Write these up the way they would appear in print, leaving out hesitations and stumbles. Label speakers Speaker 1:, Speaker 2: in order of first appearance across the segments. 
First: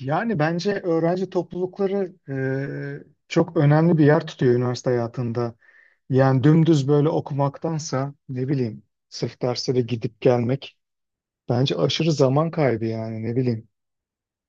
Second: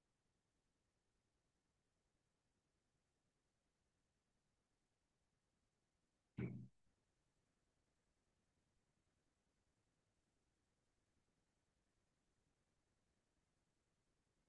Speaker 1: Yani bence öğrenci toplulukları çok önemli bir yer tutuyor üniversite hayatında. Yani dümdüz böyle okumaktansa ne bileyim sırf derslere gidip gelmek bence aşırı zaman kaybı yani ne bileyim.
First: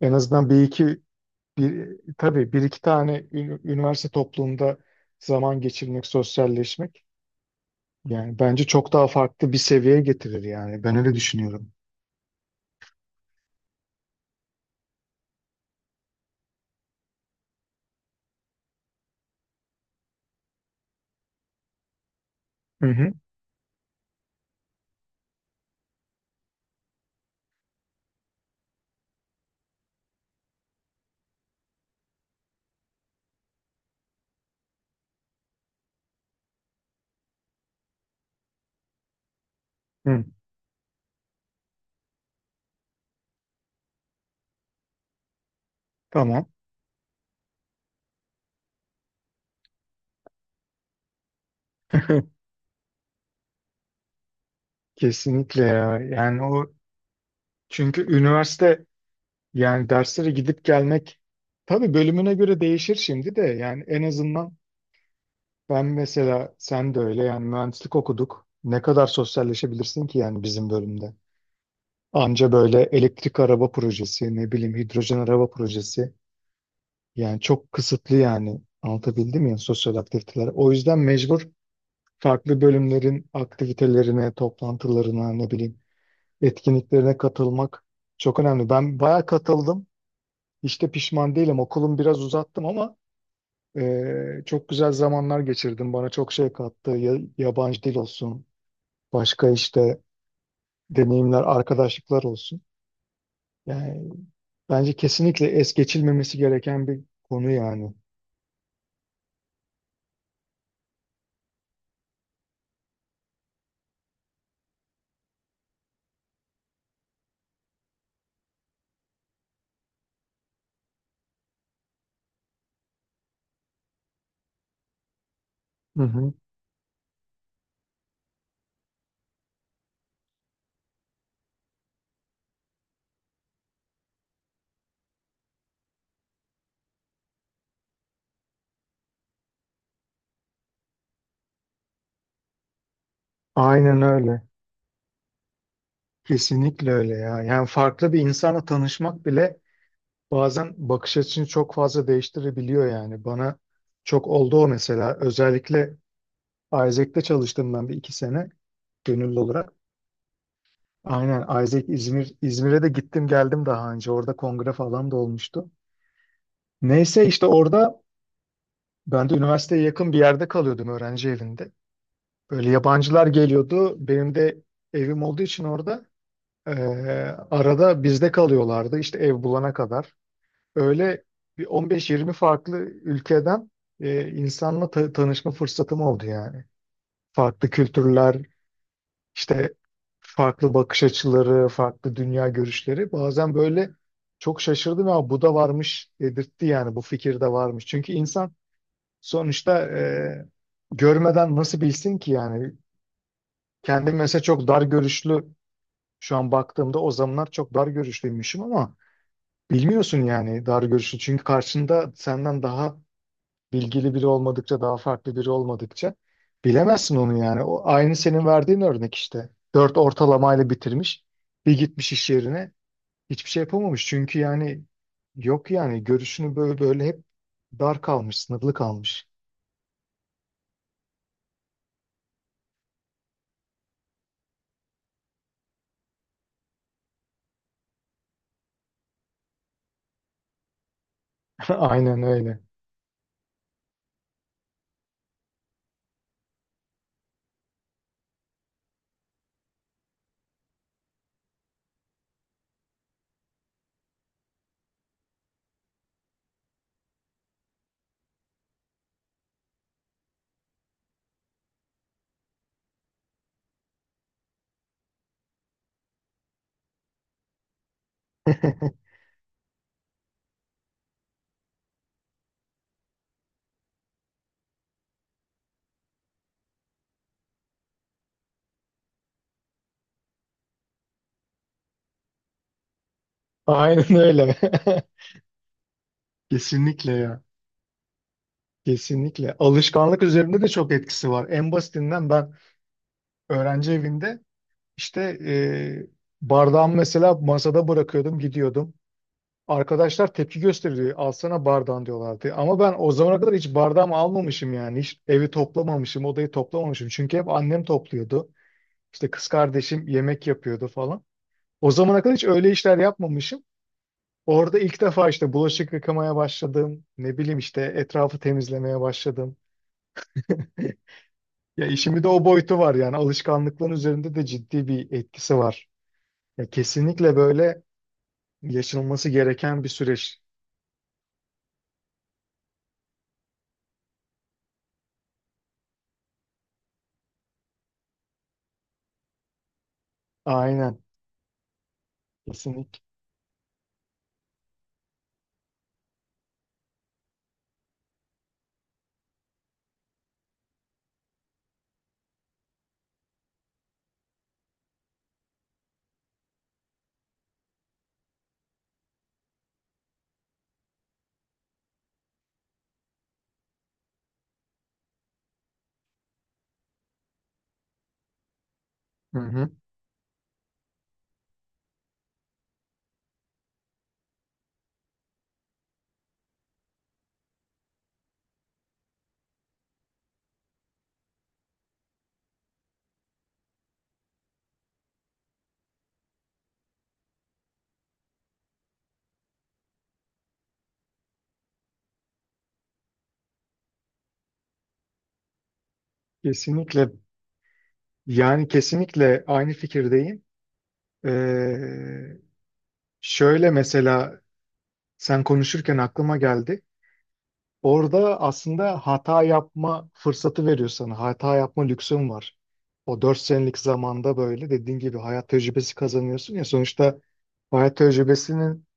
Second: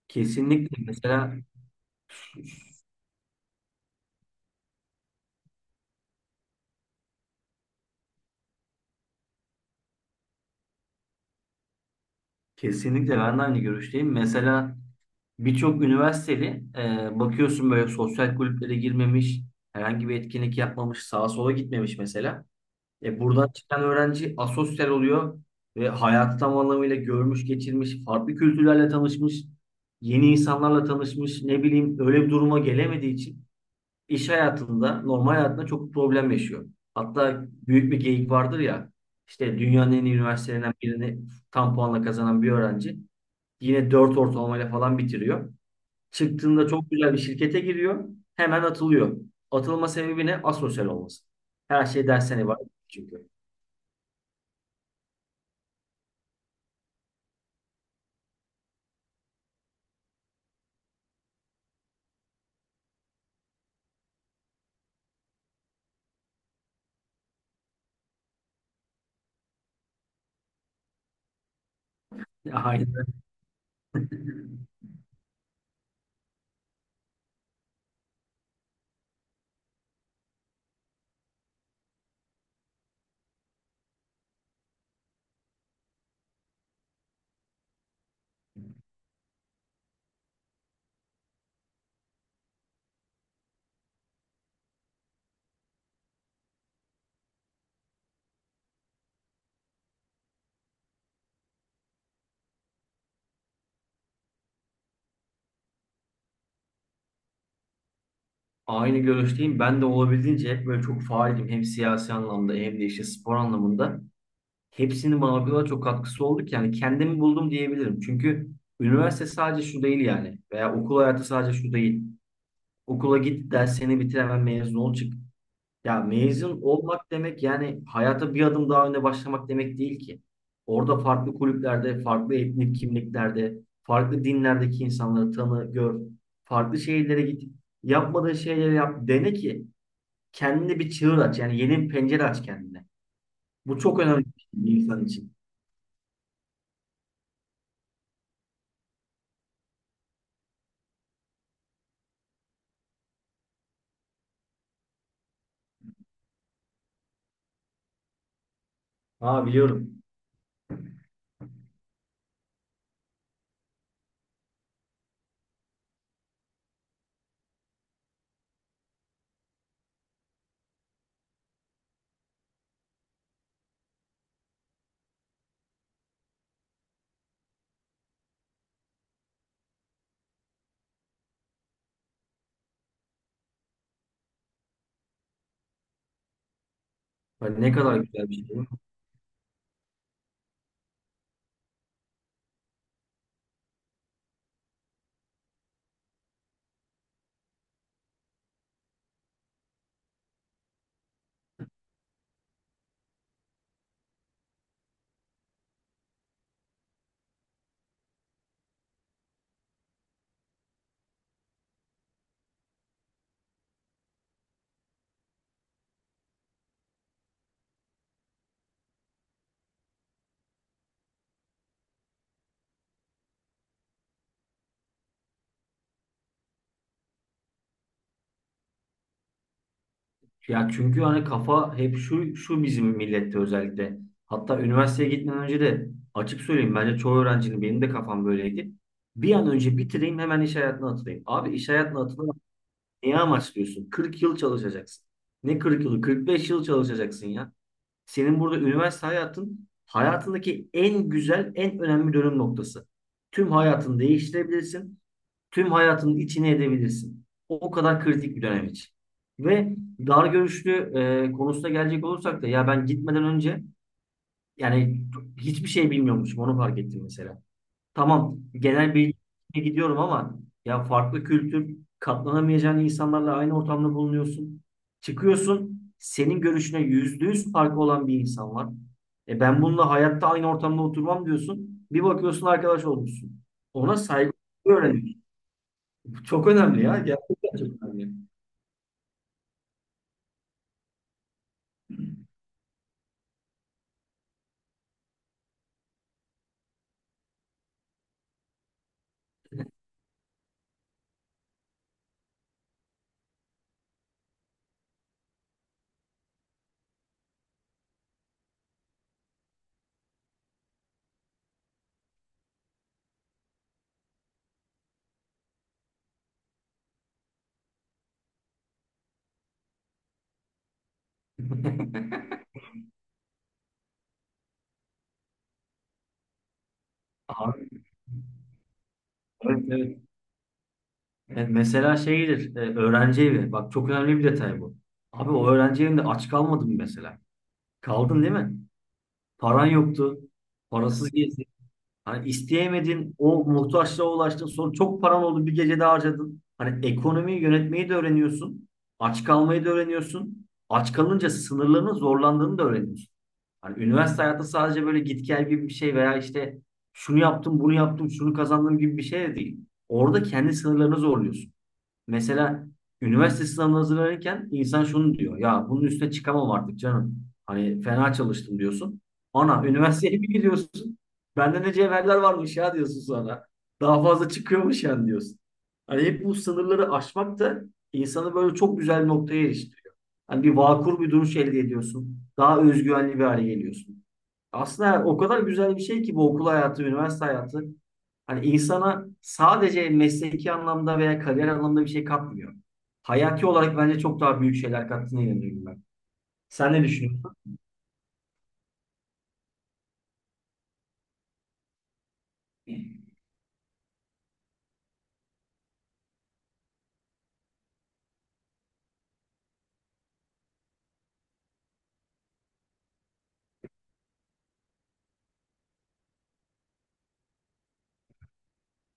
Speaker 1: En azından bir
Speaker 2: Kesinlikle
Speaker 1: iki
Speaker 2: mesela
Speaker 1: tabii bir iki tane üniversite toplumunda zaman geçirmek, sosyalleşmek yani bence çok daha farklı bir seviyeye getirir yani ben öyle düşünüyorum.
Speaker 2: kesinlikle ben de aynı görüşteyim. Mesela birçok üniversiteli bakıyorsun böyle sosyal kulüplere girmemiş, herhangi bir etkinlik yapmamış, sağa sola gitmemiş mesela.
Speaker 1: Hı hı.
Speaker 2: Buradan çıkan öğrenci asosyal oluyor ve hayatı tam anlamıyla görmüş, geçirmiş, farklı kültürlerle tanışmış, yeni insanlarla tanışmış, ne bileyim öyle bir duruma gelemediği için iş hayatında, normal hayatında çok problem yaşıyor. Hatta büyük bir geyik vardır ya, işte dünyanın en iyi
Speaker 1: Hı.
Speaker 2: üniversitelerinden birini tam puanla kazanan bir öğrenci yine 4 ortalamayla falan bitiriyor.
Speaker 1: Tamam.
Speaker 2: Çıktığında çok güzel bir şirkete giriyor, hemen atılıyor. Atılma sebebi ne? Asosyal olması. Her şey dersten ibaret çünkü.
Speaker 1: Kesinlikle ya. Yani o, çünkü üniversite, yani derslere gidip gelmek tabii bölümüne göre değişir şimdi de yani en azından ben mesela sen de öyle yani mühendislik okuduk. Ne kadar sosyalleşebilirsin ki yani bizim bölümde. Anca böyle
Speaker 2: Aynen.
Speaker 1: elektrik araba projesi ne bileyim hidrojen araba projesi yani çok kısıtlı yani anlatabildim mi ya, sosyal aktiviteler. O yüzden mecbur farklı bölümlerin aktivitelerine, toplantılarına ne bileyim etkinliklerine katılmak çok önemli. Ben bayağı katıldım. Hiç de pişman değilim. Okulum biraz uzattım ama çok güzel zamanlar geçirdim. Bana çok şey kattı. Yabancı dil olsun, başka işte deneyimler, arkadaşlıklar olsun. Yani bence kesinlikle es geçilmemesi gereken bir konu yani.
Speaker 2: Aynı görüşteyim. Ben de olabildiğince hep böyle çok faaldim. Hem siyasi anlamda hem de işte spor anlamında. Hepsinin bana o kadar çok katkısı oldu ki yani kendimi buldum diyebilirim. Çünkü üniversite sadece şu değil yani veya okul hayatı sadece şu değil. Okula git, derslerini bitir, hemen mezun ol çık. Ya
Speaker 1: Hı hı.
Speaker 2: mezun olmak demek yani hayata bir adım daha önde başlamak demek değil ki. Orada farklı kulüplerde, farklı etnik kimliklerde, farklı dinlerdeki insanları tanı, gör. Farklı şehirlere git. Yapmadığın şeyleri yap. Dene ki kendine bir çığır aç. Yani yeni bir pencere aç kendine. Bu çok
Speaker 1: Aynen
Speaker 2: önemli
Speaker 1: öyle.
Speaker 2: bir şey bir insan için.
Speaker 1: Kesinlikle öyle ya. Yani farklı bir insanla tanışmak bile bazen bakış açını çok fazla değiştirebiliyor yani. Bana çok oldu o, mesela. Özellikle Isaac'te çalıştım ben bir iki sene gönüllü
Speaker 2: Ha
Speaker 1: olarak.
Speaker 2: biliyorum.
Speaker 1: Aynen Isaac İzmir'e de gittim geldim daha önce. Orada kongre falan da olmuştu. Neyse işte orada ben de üniversiteye yakın bir yerde kalıyordum öğrenci evinde. Böyle yabancılar geliyordu. Benim de evim olduğu için orada eee, arada bizde kalıyorlardı işte ev bulana kadar. Öyle bir 15-20 farklı ülkeden insanla tanışma fırsatım oldu yani.
Speaker 2: Ay,
Speaker 1: Farklı
Speaker 2: ne kadar güzel bir
Speaker 1: kültürler,
Speaker 2: şey.
Speaker 1: İşte farklı bakış açıları, farklı dünya görüşleri bazen böyle, çok şaşırdım ama bu da varmış dedirtti yani, bu fikir de varmış. Çünkü insan sonuçta görmeden nasıl bilsin ki yani. Kendim mesela çok dar görüşlü, şu an baktığımda o zamanlar çok dar görüşlüymüşüm ama bilmiyorsun yani dar görüşlü, çünkü karşında senden daha bilgili biri olmadıkça, daha farklı biri olmadıkça bilemezsin onu yani. O aynı senin verdiğin örnek işte. 4 ortalamayla bitirmiş, bir gitmiş iş yerine hiçbir şey yapamamış. Çünkü yani yok yani görüşünü böyle böyle hep dar kalmış, sınırlı kalmış.
Speaker 2: Ya çünkü hani kafa hep şu bizim millette özellikle. Hatta üniversiteye gitmeden önce de açık söyleyeyim bence çoğu öğrencinin benim de kafam böyleydi. Bir an önce bitireyim hemen iş hayatına atılayım. Abi iş hayatına
Speaker 1: Aynen
Speaker 2: atılmak
Speaker 1: öyle.
Speaker 2: neye amaçlıyorsun? 40 yıl çalışacaksın. Ne 40 yılı? 45 yıl çalışacaksın ya. Senin burada üniversite hayatındaki en güzel, en önemli dönüm noktası. Tüm hayatını değiştirebilirsin. Tüm hayatının içine edebilirsin. O kadar kritik bir dönem için. Ve dar görüşlü konusuna gelecek olursak da ya ben gitmeden önce yani hiçbir şey bilmiyormuşum onu fark ettim mesela. Tamam, genel bilgiye gidiyorum ama ya farklı kültür katlanamayacağın insanlarla aynı ortamda bulunuyorsun. Çıkıyorsun, senin görüşüne yüzde yüz farkı olan bir insan var. E ben bununla hayatta aynı ortamda oturmam diyorsun. Bir bakıyorsun arkadaş olmuşsun. Ona
Speaker 1: Aynen
Speaker 2: saygı
Speaker 1: öyle.
Speaker 2: öğreniyorsun. Çok önemli ya.
Speaker 1: Kesinlikle ya.
Speaker 2: Gerçekten çok önemli.
Speaker 1: Kesinlikle. Alışkanlık üzerinde de çok etkisi var. En basitinden ben öğrenci evinde işte e, bardağımı mesela masada bırakıyordum, gidiyordum. Arkadaşlar tepki gösteriyor. Alsana bardağın diyorlardı. Ama ben o zamana kadar hiç bardağımı almamışım yani. Hiç evi toplamamışım, odayı toplamamışım. Çünkü hep annem topluyordu. İşte kız kardeşim yemek yapıyordu falan. O zamana kadar hiç öyle işler yapmamışım. Orada ilk defa işte bulaşık yıkamaya başladım. Ne bileyim işte etrafı temizlemeye başladım. Ya işimi de o boyutu var yani. Alışkanlıkların üzerinde de ciddi bir etkisi var. Ya kesinlikle
Speaker 2: Abi,
Speaker 1: böyle yaşanılması
Speaker 2: evet,
Speaker 1: gereken bir
Speaker 2: evet.
Speaker 1: süreç.
Speaker 2: Mesela şeydir, öğrenci evi. Bak çok önemli bir detay bu. Abi o öğrenci evinde aç kalmadın mı mesela? Kaldın değil mi? Paran yoktu.
Speaker 1: Aynen.
Speaker 2: Parasız gezdin. Hani
Speaker 1: Kesinlikle.
Speaker 2: isteyemedin, o muhtaçlığa ulaştın, sonra çok paran oldu bir gecede harcadın. Hani ekonomiyi yönetmeyi de öğreniyorsun, aç kalmayı da öğreniyorsun. Aç kalınca sınırlarının zorlandığını da öğreniyorsun. Hani üniversite hayatı sadece böyle git gel gibi bir şey veya işte şunu yaptım, bunu yaptım, şunu kazandım gibi bir şey de değil. Orada kendi sınırlarını zorluyorsun. Mesela üniversite sınavına hazırlanırken insan şunu diyor. Ya bunun üstüne çıkamam artık canım. Hani fena çalıştım diyorsun.
Speaker 1: Hı
Speaker 2: Ana
Speaker 1: hı.
Speaker 2: üniversiteye bir gidiyorsun. Bende ne cevherler varmış ya diyorsun sonra. Daha fazla çıkıyormuş yani diyorsun. Hani hep bu sınırları aşmak da insanı böyle çok güzel bir noktaya eriştiriyor. Hani bir vakur bir duruş elde ediyorsun. Daha özgüvenli bir hale geliyorsun. Aslında o kadar güzel bir şey ki bu okul hayatı, üniversite hayatı. Hani insana sadece mesleki anlamda veya kariyer anlamda bir şey katmıyor. Hayati olarak bence çok daha büyük şeyler kattığına inanıyorum ben. Sen ne
Speaker 1: Kesinlikle,
Speaker 2: düşünüyorsun?
Speaker 1: yani kesinlikle aynı fikirdeyim. Ee, Şöyle mesela, sen konuşurken aklıma geldi. Orada aslında hata yapma fırsatı veriyor sana. Hata yapma lüksün var. O 4 senelik zamanda böyle dediğin gibi hayat tecrübesi kazanıyorsun ya. Sonuçta hayat tecrübesinin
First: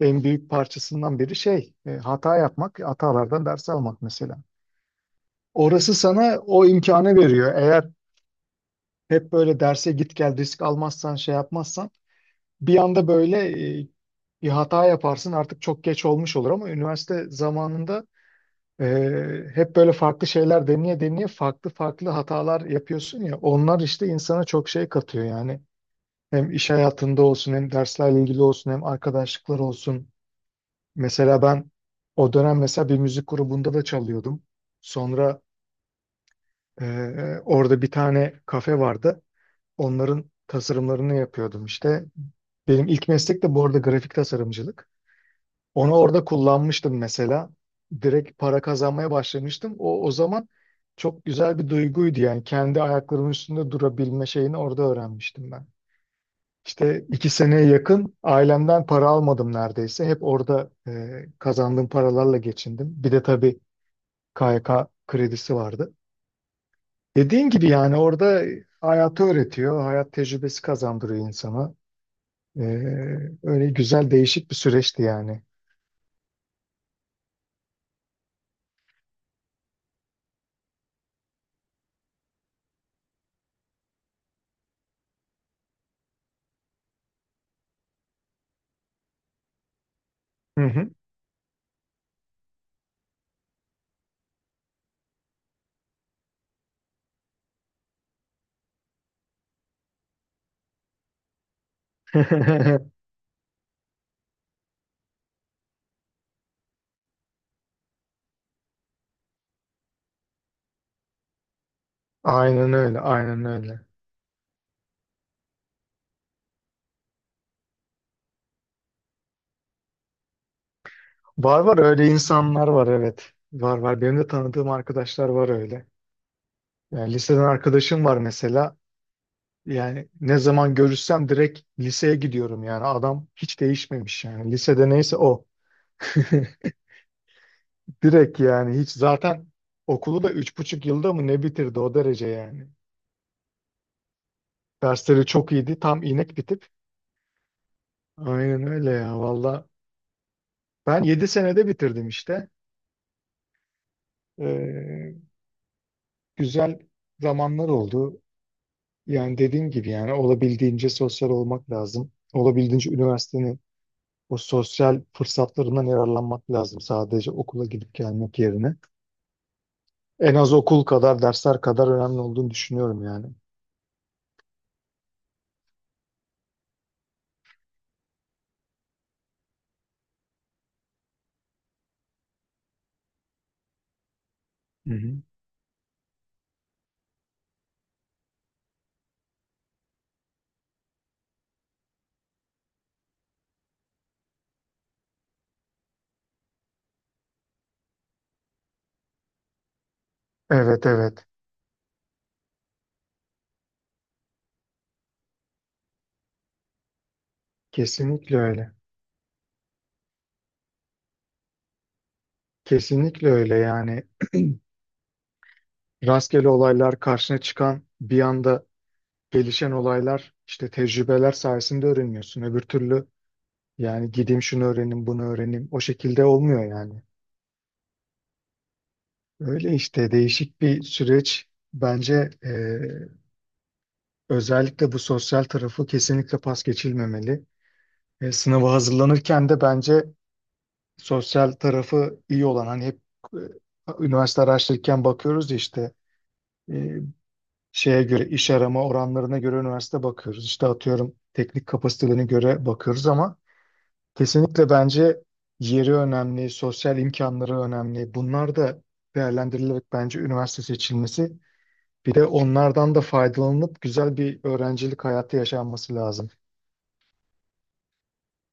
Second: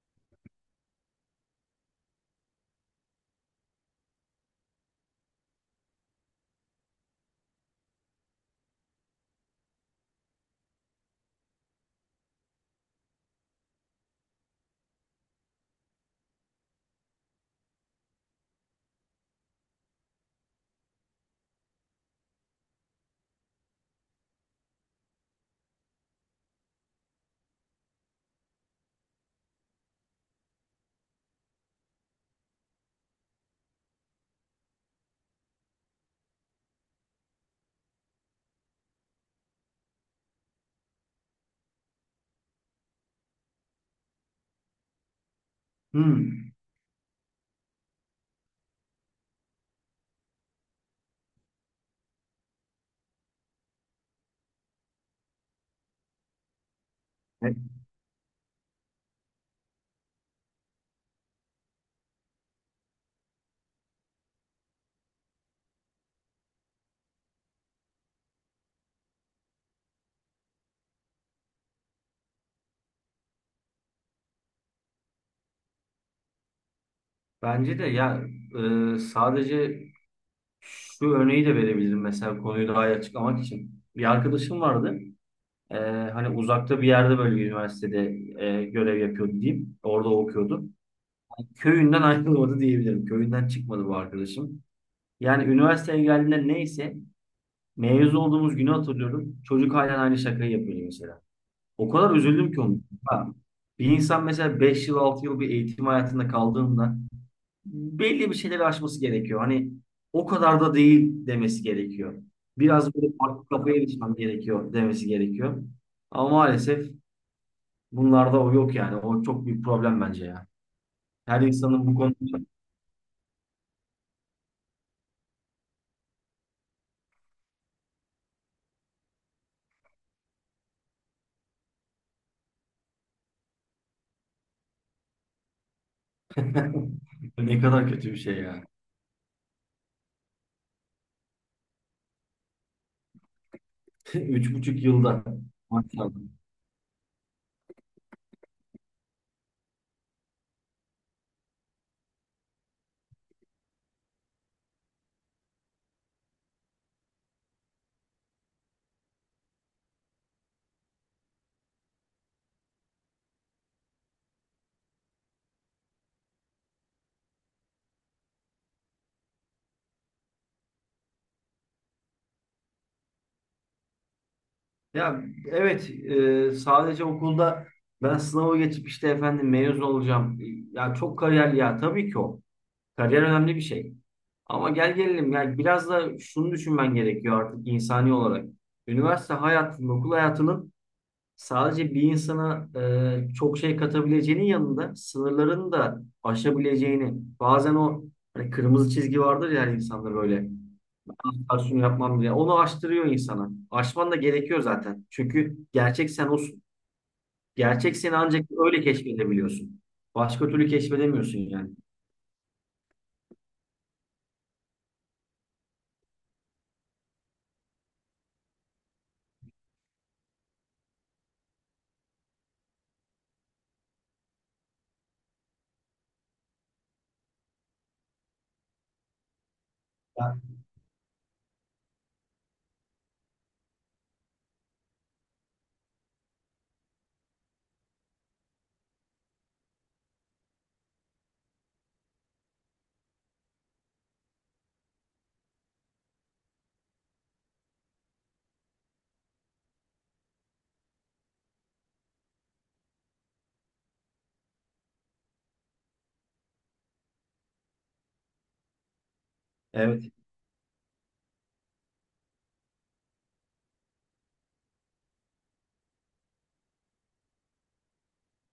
Speaker 1: en büyük parçasından biri şey, hata yapmak, hatalardan ders almak mesela. Orası sana o imkanı veriyor. Eğer hep böyle derse git gel, risk almazsan, şey yapmazsan bir anda böyle e, bir hata yaparsın, artık çok geç olmuş olur ama üniversite zamanında e, hep böyle farklı şeyler deneye deneye farklı farklı hatalar yapıyorsun ya, onlar işte insana çok şey katıyor yani. Hem iş hayatında olsun, hem derslerle ilgili olsun, hem arkadaşlıklar olsun. Mesela ben o dönem mesela bir müzik grubunda da çalıyordum. Sonra e, orada bir tane kafe vardı. Onların tasarımlarını yapıyordum işte. Benim ilk meslek de bu arada grafik tasarımcılık. Onu orada
Speaker 2: Hmm.
Speaker 1: kullanmıştım mesela. Direkt para kazanmaya başlamıştım. O zaman çok güzel bir duyguydu yani. Kendi ayaklarımın üstünde durabilme şeyini orada öğrenmiştim ben. İşte iki
Speaker 2: Evet,
Speaker 1: seneye yakın ailemden para almadım neredeyse. Hep orada kazandığım paralarla geçindim. Bir de tabii KYK kredisi vardı. Dediğin gibi yani orada hayatı öğretiyor. Hayat tecrübesi kazandırıyor insana. E, Öyle güzel değişik bir süreçti yani.
Speaker 2: bence de ya sadece şu örneği de verebilirim mesela konuyu daha iyi açıklamak için. Bir arkadaşım vardı. E, Hani uzakta bir yerde böyle bir üniversitede görev yapıyordu diyeyim. Orada okuyordu.
Speaker 1: Hı hı.
Speaker 2: Köyünden ayrılmadı diyebilirim. Köyünden çıkmadı bu arkadaşım. Yani üniversiteye geldiğinde neyse mezun olduğumuz günü hatırlıyorum. Çocuk halen aynı şakayı yapıyor mesela. O kadar üzüldüm ki onu. Bir insan mesela 5 yıl 6 yıl bir eğitim hayatında kaldığında belli bir şeyleri aşması gerekiyor. Hani o kadar da değil demesi gerekiyor.
Speaker 1: Aynen
Speaker 2: Biraz
Speaker 1: öyle,
Speaker 2: böyle
Speaker 1: aynen
Speaker 2: farklı kafaya
Speaker 1: öyle.
Speaker 2: geçmem gerekiyor demesi gerekiyor. Ama maalesef bunlarda o yok yani. O çok büyük problem bence ya. Her
Speaker 1: Var var,
Speaker 2: insanın bu
Speaker 1: öyle
Speaker 2: konuda…
Speaker 1: insanlar var, evet. Var var. Benim de tanıdığım arkadaşlar var öyle. Yani liseden arkadaşım var mesela. Yani ne zaman görüşsem direkt liseye gidiyorum yani. Adam hiç değişmemiş yani. Lisede neyse o.
Speaker 2: Ne kadar kötü bir şey
Speaker 1: Direkt
Speaker 2: ya.
Speaker 1: yani hiç zaten okulu da 3,5 yılda mı ne bitirdi, o derece yani.
Speaker 2: Üç buçuk yılda
Speaker 1: Dersleri çok iyiydi. Tam
Speaker 2: maşallah.
Speaker 1: inek bitip. Aynen öyle ya, valla. Ben 7 senede bitirdim işte. Ee, Güzel zamanlar oldu. Yani dediğim gibi yani olabildiğince sosyal olmak lazım. Olabildiğince üniversitenin o sosyal fırsatlarından yararlanmak lazım, sadece okula gidip gelmek yerine. En az okul kadar, dersler kadar önemli olduğunu düşünüyorum yani.
Speaker 2: Ya evet, sadece okulda ben sınavı geçip işte efendim mezun olacağım. E, ya çok kariyer ya tabii ki o. Kariyer önemli bir şey. Ama
Speaker 1: Hı
Speaker 2: gel
Speaker 1: hı.
Speaker 2: gelelim yani biraz da şunu düşünmen gerekiyor artık insani olarak. Üniversite hayatının, okul hayatının sadece bir insana çok şey katabileceğinin yanında sınırlarını da aşabileceğini. Bazen o hani kırmızı çizgi vardır ya her insanda böyle.
Speaker 1: Evet evet.
Speaker 2: Aksiyonu yapmam bile. Onu aştırıyor insana. Aşman da gerekiyor zaten. Çünkü gerçek sen olsun. Gerçek seni
Speaker 1: Kesinlikle
Speaker 2: ancak
Speaker 1: öyle.
Speaker 2: öyle keşfedebiliyorsun. Başka türlü keşfedemiyorsun yani.
Speaker 1: Kesinlikle öyle yani. Rastgele olaylar karşına çıkan, bir anda gelişen olaylar, işte tecrübeler sayesinde öğreniyorsun. Öbür türlü yani gideyim şunu öğrenim, bunu öğrenim, o şekilde olmuyor yani. Öyle işte,
Speaker 2: Ya,
Speaker 1: değişik bir süreç. Bence özellikle bu sosyal tarafı kesinlikle pas geçilmemeli. Sınava hazırlanırken de bence sosyal tarafı iyi olan, hani hep e, üniversite araştırırken bakıyoruz ya işte e, şeye göre, iş arama oranlarına göre üniversite bakıyoruz. İşte atıyorum teknik kapasitelerine göre bakıyoruz ama kesinlikle bence yeri önemli, sosyal imkanları önemli. Bunlar da değerlendirilerek
Speaker 2: evet.
Speaker 1: bence üniversite seçilmesi. Bir de onlardan da faydalanıp güzel bir öğrencilik hayatı yaşanması lazım.